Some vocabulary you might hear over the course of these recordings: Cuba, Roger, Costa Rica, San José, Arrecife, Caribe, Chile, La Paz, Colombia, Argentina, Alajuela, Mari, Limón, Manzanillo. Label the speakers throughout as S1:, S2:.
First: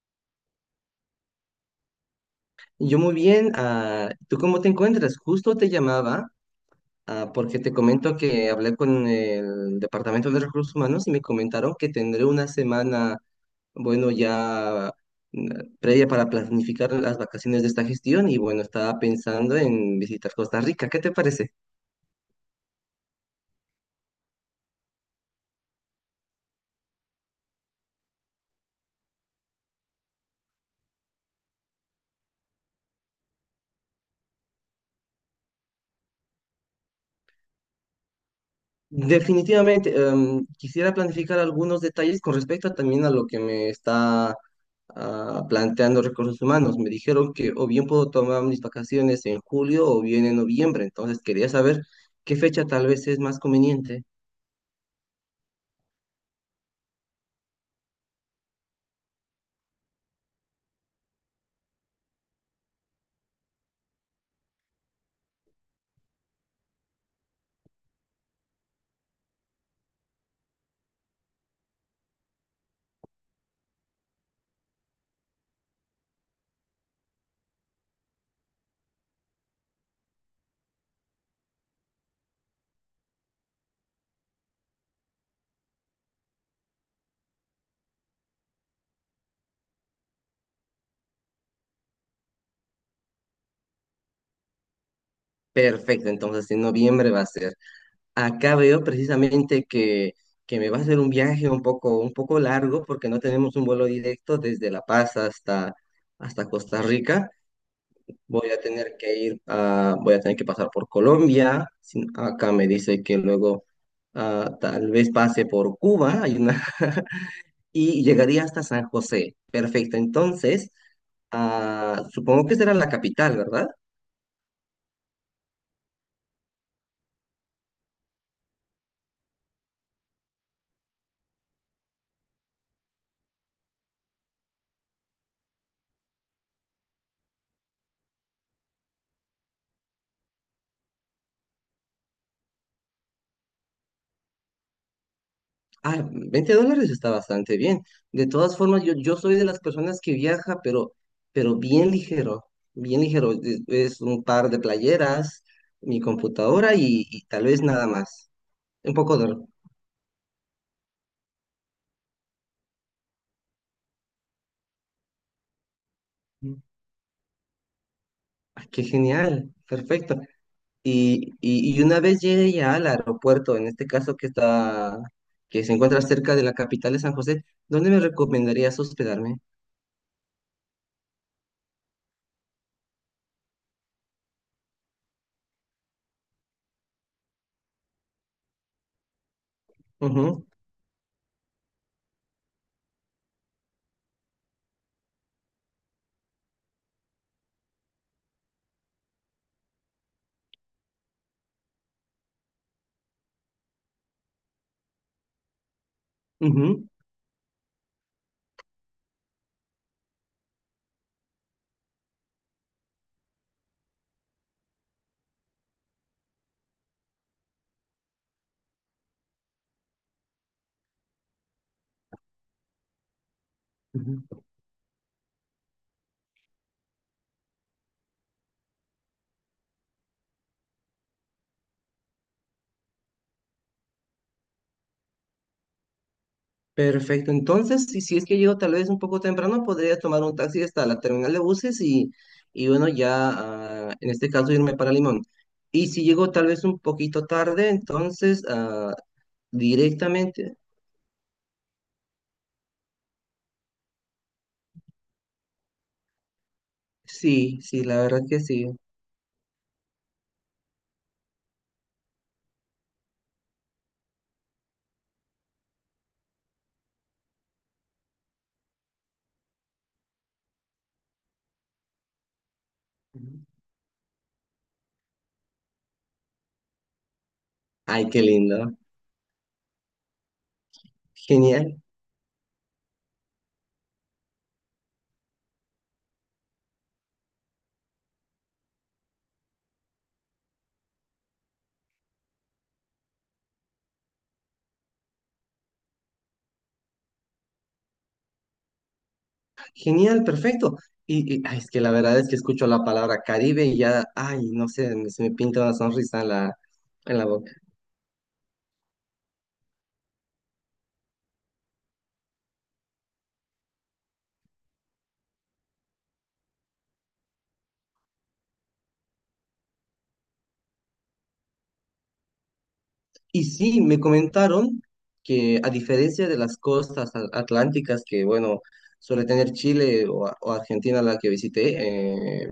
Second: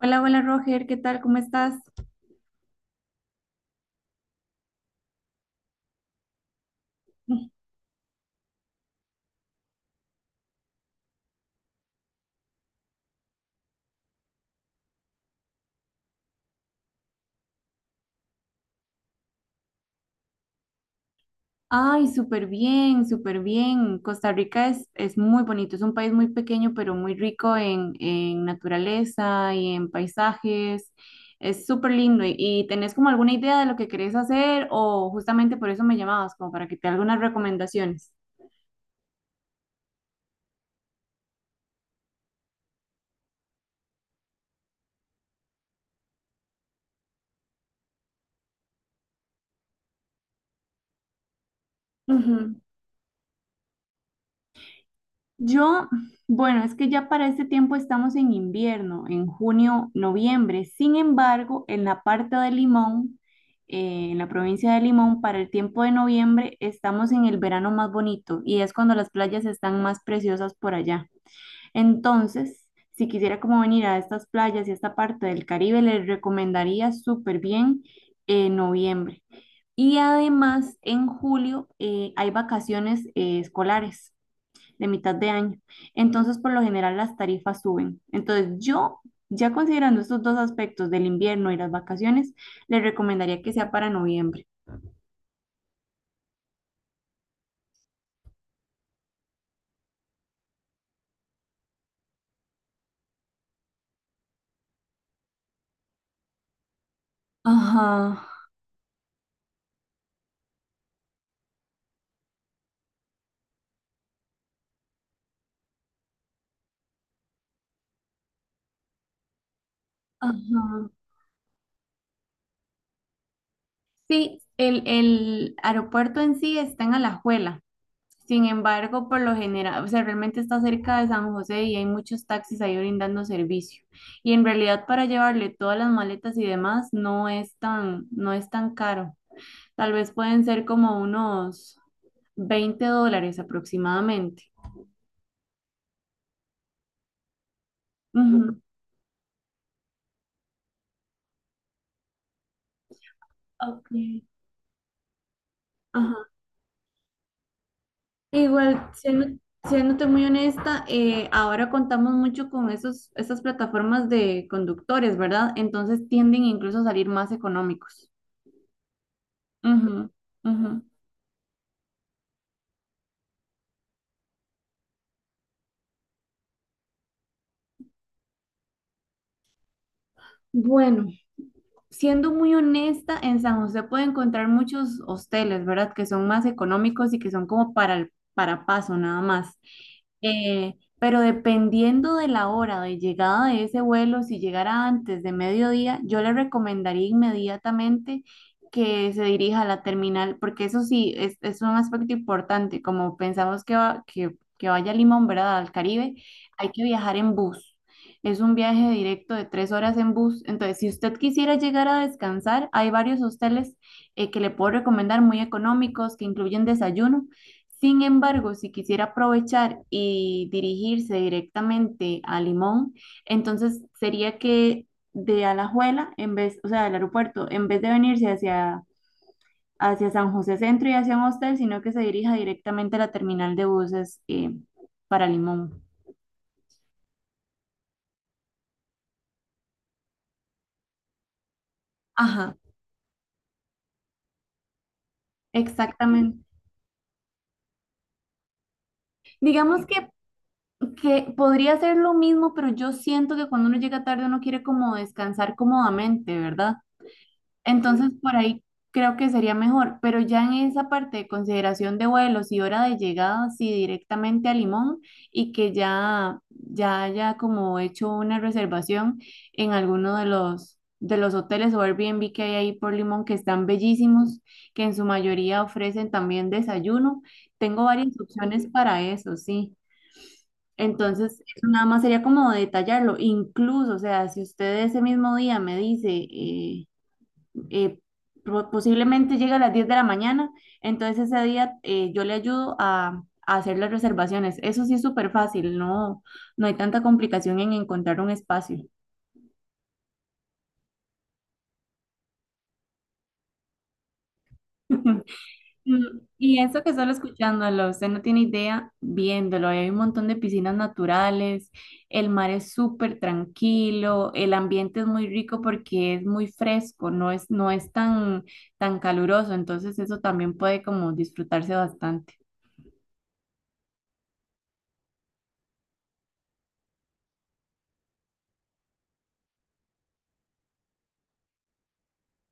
S1: Hola, hola Roger, ¿qué tal? ¿Cómo estás?
S2: Yo muy bien, ¿tú cómo te encuentras? Justo te llamaba porque te comento que hablé con el Departamento de Recursos Humanos y me comentaron que tendré una semana, bueno, mm, previa para planificar las vacaciones de esta gestión y bueno, estaba pensando en visitar Costa Rica. ¿Qué te parece?
S1: Ay, súper bien, súper bien. Costa Rica es muy bonito, es un país muy pequeño, pero muy rico en naturaleza y en paisajes. Es súper lindo. ¿Y tenés como alguna idea de lo que querés hacer o justamente por eso me llamabas, como para que te dé algunas recomendaciones?
S2: Definitivamente, quisiera planificar algunos detalles con respecto también a lo que me está planteando Recursos Humanos. Me dijeron que o bien puedo tomar mis vacaciones en julio o bien en noviembre, entonces quería saber qué
S1: Ujú.
S2: fecha tal vez es más conveniente.
S1: Yo, bueno, es que ya para este tiempo estamos en invierno, en junio, noviembre. Sin embargo, en la parte de Limón, en la provincia de Limón, para el tiempo de noviembre estamos en el verano más bonito y es cuando las playas están más preciosas por allá. Entonces, si quisiera como venir a estas playas y esta parte del Caribe, les recomendaría súper bien noviembre. Y además, en julio hay vacaciones escolares de mitad de año. Entonces, por lo general, las tarifas suben. Entonces, yo, ya considerando estos dos aspectos del invierno y las vacaciones, le recomendaría que sea para noviembre.
S2: Perfecto, entonces en noviembre va a ser. Acá veo precisamente que me va a hacer un viaje un poco largo porque no tenemos un vuelo directo desde La Paz hasta Costa Rica.
S1: Ajá,
S2: Voy a tener que voy a tener que pasar por Colombia. Acá me dice que luego tal vez pase por Cuba hay y llegaría hasta San José. Perfecto. Entonces,
S1: ajá.
S2: supongo que será la capital, ¿verdad?
S1: Sí, el aeropuerto en sí está en Alajuela. Sin embargo, por lo general, o sea, realmente está cerca de San José y hay muchos taxis ahí brindando servicio. Y en realidad para llevarle todas las maletas y demás no es tan caro. Tal vez pueden ser como unos 20 dólares aproximadamente.
S2: Ah, $20 está bastante bien. De todas
S1: Ujú,
S2: formas, yo soy de las personas que viaja, pero bien ligero, bien ligero.
S1: ok,
S2: Es un par de playeras, mi
S1: ajá.
S2: computadora y tal vez nada más.
S1: Igual,
S2: Un poco de...
S1: siéndote muy honesta, ahora contamos mucho con esas plataformas de conductores, ¿verdad? Entonces tienden incluso a salir más económicos.
S2: Ah, qué genial,
S1: Ujú,
S2: perfecto.
S1: ujú.
S2: Y una vez llegue ya al aeropuerto, en este caso que que se encuentra cerca de la capital de San José, ¿dónde me recomendarías hospedarme?
S1: Bueno, siendo muy honesta, en San José puede encontrar muchos hosteles, ¿verdad? Que son más económicos y que son como para el para paso nada más.
S2: Ujú,
S1: Pero dependiendo de la hora de llegada de ese vuelo, si llegara antes de mediodía, yo le recomendaría inmediatamente que se dirija a la terminal, porque eso sí, es un aspecto importante. Como pensamos que, que vaya a Limón, ¿verdad? Al Caribe, hay que
S2: ujú,
S1: viajar en bus. Es un viaje directo de 3 horas en bus. Entonces, si usted quisiera llegar a descansar, hay varios hosteles que le puedo recomendar muy económicos, que incluyen desayuno. Sin embargo, si quisiera aprovechar y dirigirse directamente a Limón, entonces sería
S2: ujú.
S1: que de Alajuela, en vez, o sea, del aeropuerto, en vez de venirse hacia San José Centro y hacia un hostel, sino que se dirija directamente a la terminal de buses para Limón.
S2: Perfecto. Entonces, si es que llego tal vez un poco temprano, podría tomar un taxi hasta la terminal de buses
S1: Ajá,
S2: y bueno, ya en este caso irme para Limón. Y si llego
S1: exactamente.
S2: tal vez un poquito tarde, entonces
S1: Digamos
S2: directamente,
S1: que podría ser lo mismo, pero yo siento que cuando uno llega tarde uno quiere como descansar cómodamente, ¿verdad?
S2: sí, sí, la
S1: Entonces,
S2: verdad
S1: por
S2: que
S1: ahí
S2: sí. Ujú.
S1: creo que sería mejor, pero ya en esa parte de consideración de vuelos y hora de llegada, sí, directamente a Limón y que ya haya como hecho una reservación en alguno de de los hoteles o Airbnb que hay ahí por Limón, que están bellísimos, que en su mayoría ofrecen también desayuno. Tengo
S2: Ay,
S1: varias
S2: qué
S1: opciones
S2: lindo.
S1: para eso, sí. Entonces, eso
S2: Genial,
S1: nada más sería como detallarlo. Incluso, o sea, si usted ese mismo día me dice... eh, posiblemente llega a las 10 de la mañana, entonces ese día yo le ayudo a hacer las reservaciones. Eso sí es súper fácil, no hay tanta complicación en encontrar un espacio.
S2: genial, perfecto. Ay, es que la verdad es que escucho la palabra Caribe y ya, ay, no sé, se me pinta una
S1: Mm,
S2: sonrisa
S1: y eso que solo
S2: en la boca.
S1: escuchándolo, usted no tiene idea viéndolo. Hay un montón de piscinas naturales, el mar es súper tranquilo, el ambiente es muy rico porque es muy fresco, no es tan, tan caluroso, entonces eso también puede como disfrutarse bastante.
S2: Y sí, me comentaron que a diferencia de las costas atlánticas que, bueno, suele tener Chile o Argentina, la que visité,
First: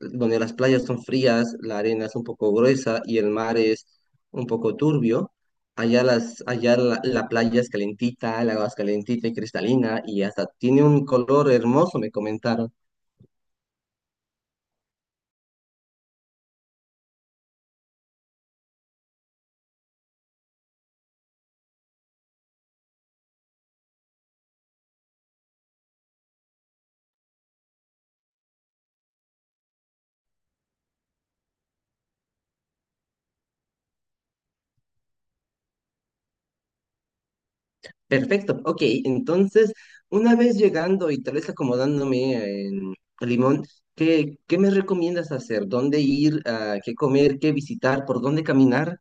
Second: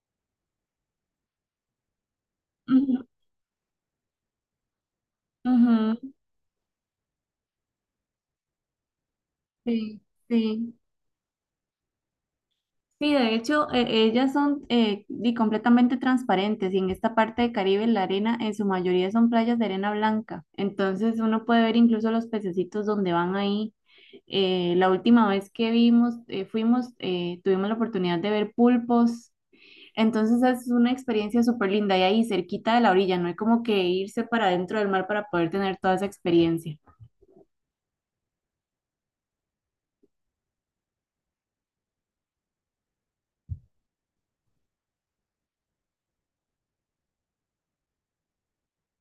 S2: donde las playas son frías, la arena es un poco gruesa
S1: Ujú,
S2: y el mar es un poco turbio.
S1: ujú.
S2: Allá, allá la playa es calentita, el agua es calentita y
S1: Sí,
S2: cristalina y hasta
S1: sí.
S2: tiene un color hermoso, me comentaron.
S1: Sí, de hecho, ellas son completamente transparentes y en esta parte de Caribe la arena en su mayoría son playas de arena blanca. Entonces uno puede ver incluso los pececitos donde van ahí. La última vez que vimos, tuvimos la oportunidad de ver pulpos. Entonces es una experiencia súper linda y ahí cerquita de la orilla, no hay como que irse para dentro del mar para poder tener toda esa experiencia.
S2: Perfecto, ok, entonces una vez llegando y tal vez acomodándome en Limón, ¿qué me recomiendas hacer? ¿Dónde ir? Ah, ¿qué comer? ¿Qué visitar? ¿Por dónde caminar?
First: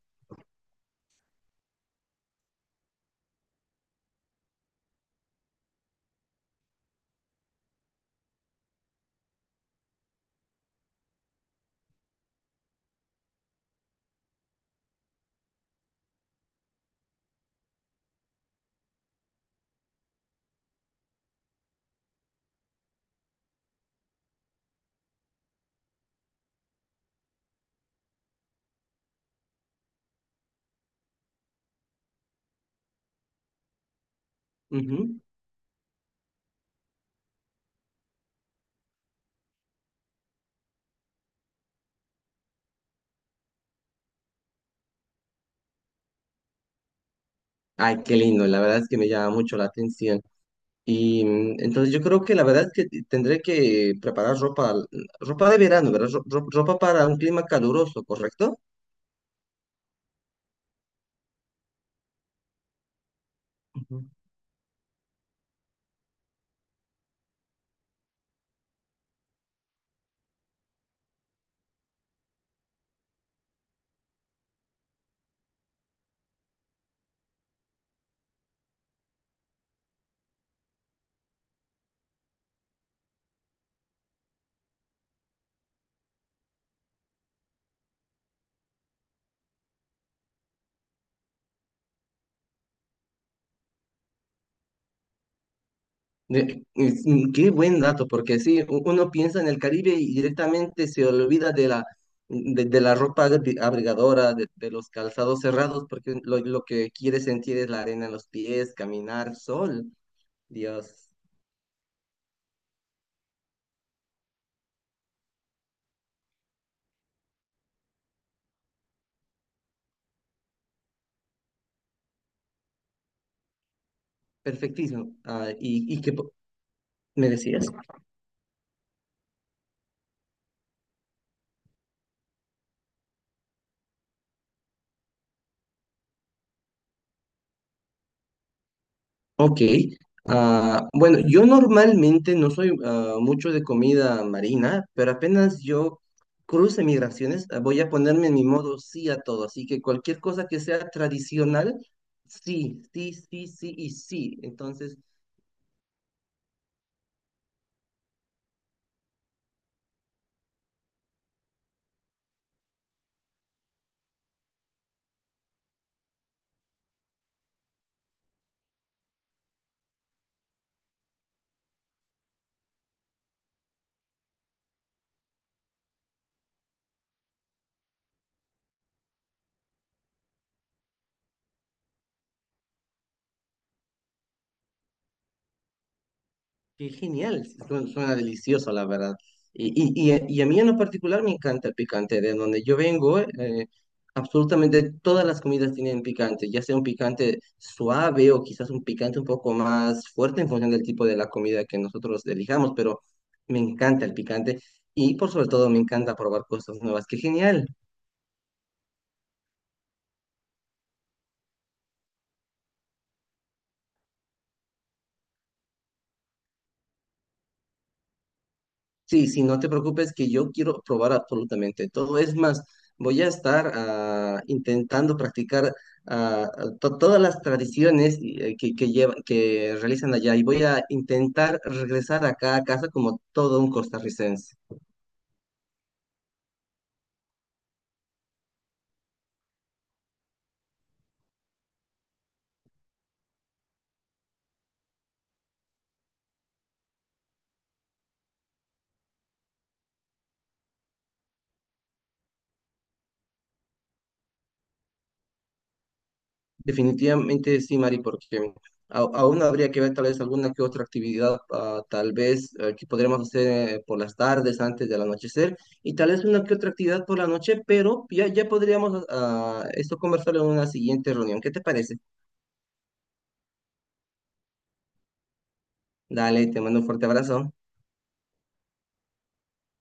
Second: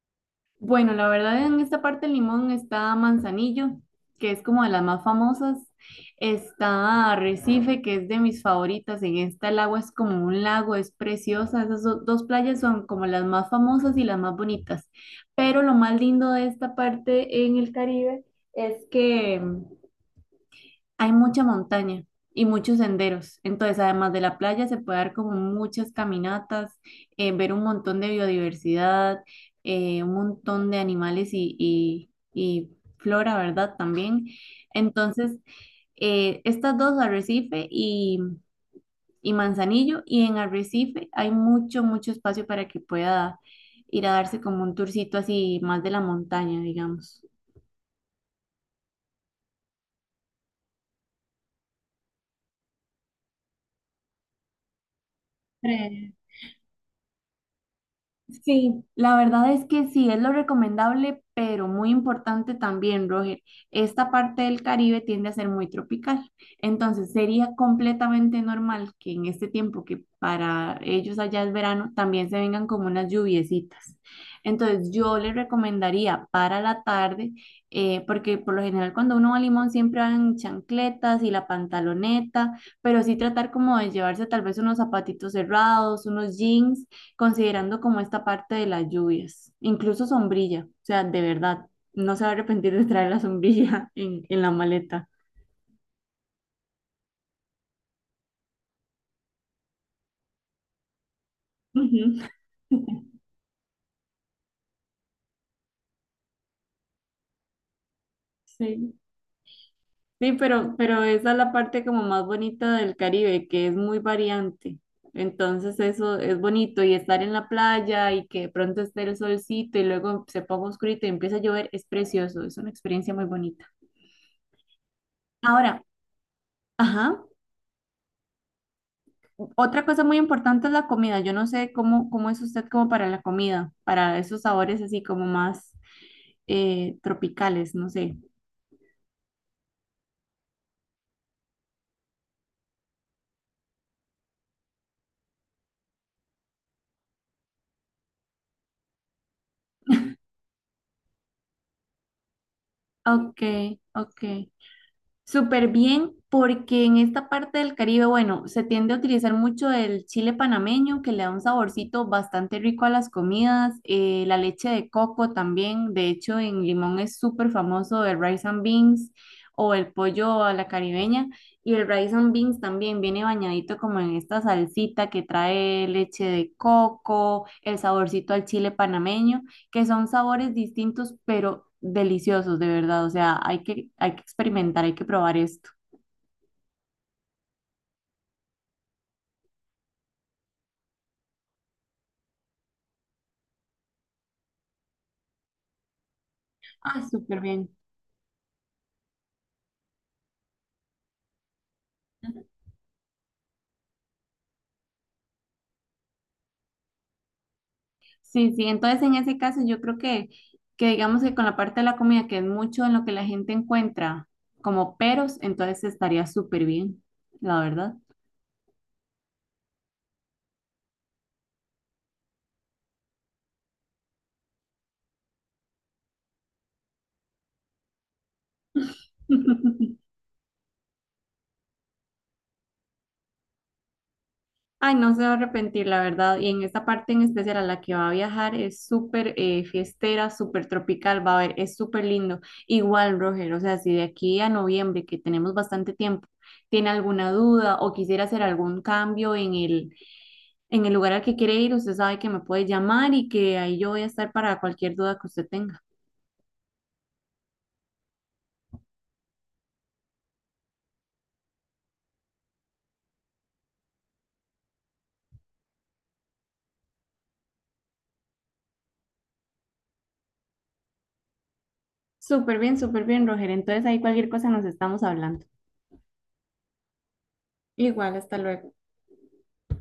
S1: Bueno, la verdad en esta parte del limón está Manzanillo, que es como de las más famosas. Está Arrecife, que es de mis favoritas. En esta el agua es como un lago, es preciosa. Esas dos playas son como las más famosas y las más bonitas. Pero lo más lindo de esta parte en el Caribe es que hay mucha montaña y muchos senderos. Entonces, además de la playa, se puede dar como muchas caminatas, ver un montón de biodiversidad, un montón de animales y flora, ¿verdad? También.
S2: Ujú.
S1: Entonces, estas dos, Arrecife y Manzanillo, y en Arrecife hay mucho espacio para que pueda ir a darse como un tourcito así más de la montaña, digamos.
S2: Ay, qué lindo, la verdad es que me llama mucho la atención. Y mm, entonces yo creo que la verdad es que tendré que preparar ropa, mm, ropa de verano, ¿verdad? Ropa para un clima caluroso, ¿correcto?
S1: Sí, la verdad es que sí, es lo recomendable, pero muy importante también, Roger.
S2: Ujú.
S1: Esta parte del Caribe tiende a ser muy tropical, entonces sería completamente normal que en este tiempo que para ellos allá es verano, también se vengan como unas lluviecitas. Entonces yo les recomendaría para la tarde, porque por lo general cuando uno va a Limón siempre van chancletas y la pantaloneta, pero sí tratar como de llevarse tal vez unos zapatitos cerrados, unos jeans considerando como esta parte de las lluvias, incluso sombrilla, o sea, de verdad, no se va a arrepentir de traer la sombrilla en la maleta.
S2: Qué buen dato, porque sí, uno piensa en el Caribe y directamente se olvida de
S1: Ujú.
S2: de la ropa abrigadora, de los calzados cerrados, porque lo que quiere sentir es la arena en los pies,
S1: Sí.
S2: caminar, sol,
S1: Sí, pero
S2: Dios,
S1: esa es la parte como más bonita del Caribe, que es muy variante. Entonces eso es bonito y estar en la playa y que de pronto esté el solcito y luego se ponga oscurito y empieza a llover es precioso, es una experiencia muy bonita.
S2: perfectísimo.
S1: Ahora,
S2: Que
S1: ajá.
S2: me decías.
S1: Otra cosa muy importante es la comida. Yo no sé cómo es usted como para la comida, para esos sabores así como más tropicales, no sé.
S2: Ok. Bueno, yo normalmente no soy mucho de comida marina, pero apenas yo cruce migraciones, voy a ponerme en mi modo sí a todo. Así que cualquier cosa que sea tradicional, sí, sí,
S1: Ok,
S2: sí, sí y
S1: ok.
S2: sí. Entonces,
S1: Súper bien, porque en esta parte del Caribe, bueno, se tiende a utilizar mucho el chile panameño, que le da un saborcito bastante rico a las comidas, la leche de coco también, de hecho en Limón es súper famoso el rice and beans o el pollo a la caribeña, y el rice and beans también viene bañadito como en esta salsita que trae leche de coco, el saborcito al chile panameño que son sabores distintos, pero deliciosos, de verdad. O sea, hay que experimentar, hay que probar esto.
S2: qué genial, sí, suena, suena delicioso, la verdad. A mí en lo particular me encanta el picante. De donde yo vengo, absolutamente todas las comidas tienen picante, ya sea un
S1: Ah,
S2: picante
S1: súper bien.
S2: suave o quizás un picante un poco más fuerte en función del tipo de la comida que nosotroselijamos, pero me encanta el picante y por sobre todo me encanta probar cosas nuevas. Qué genial.
S1: Sí, sí, entonces en ese caso yo creo que digamos que con la parte de la comida, que es mucho en lo que la gente encuentra como peros, entonces estaría súper bien, la verdad.
S2: Sí, sí, no te preocupes que yo quiero probar absolutamente todo. Es más, voy a estar intentando practicar ah, todas las tradiciones y, que realizan allá y voy a intentar regresar acá a casa como todo un costarricense.
S1: Ay, no se va a arrepentir, la verdad. Y en esta parte en especial a la que va a viajar es súper fiestera, súper tropical, va a ver, es súper lindo. Igual, Roger, o sea, si de aquí a noviembre, que tenemos bastante tiempo, tiene alguna duda o quisiera hacer algún cambio en en el lugar al que quiere ir, usted sabe que me puede llamar y que ahí yo voy a estar para cualquier duda que usted tenga.
S2: Definitivamente sí, Mari, porque aún habría que ver tal vez alguna que otra actividad, ah, tal vez que podremos hacer por las tardes antes del anochecer y tal vez una que otra actividad por la noche, pero ya, ya podríamos esto conversarlo en una siguiente reunión. ¿Qué te parece?
S1: Súper bien, Roger. Entonces ahí cualquier cosa nos estamos hablando.
S2: Dale, te mando un fuerte abrazo.
S1: Igual, hasta luego.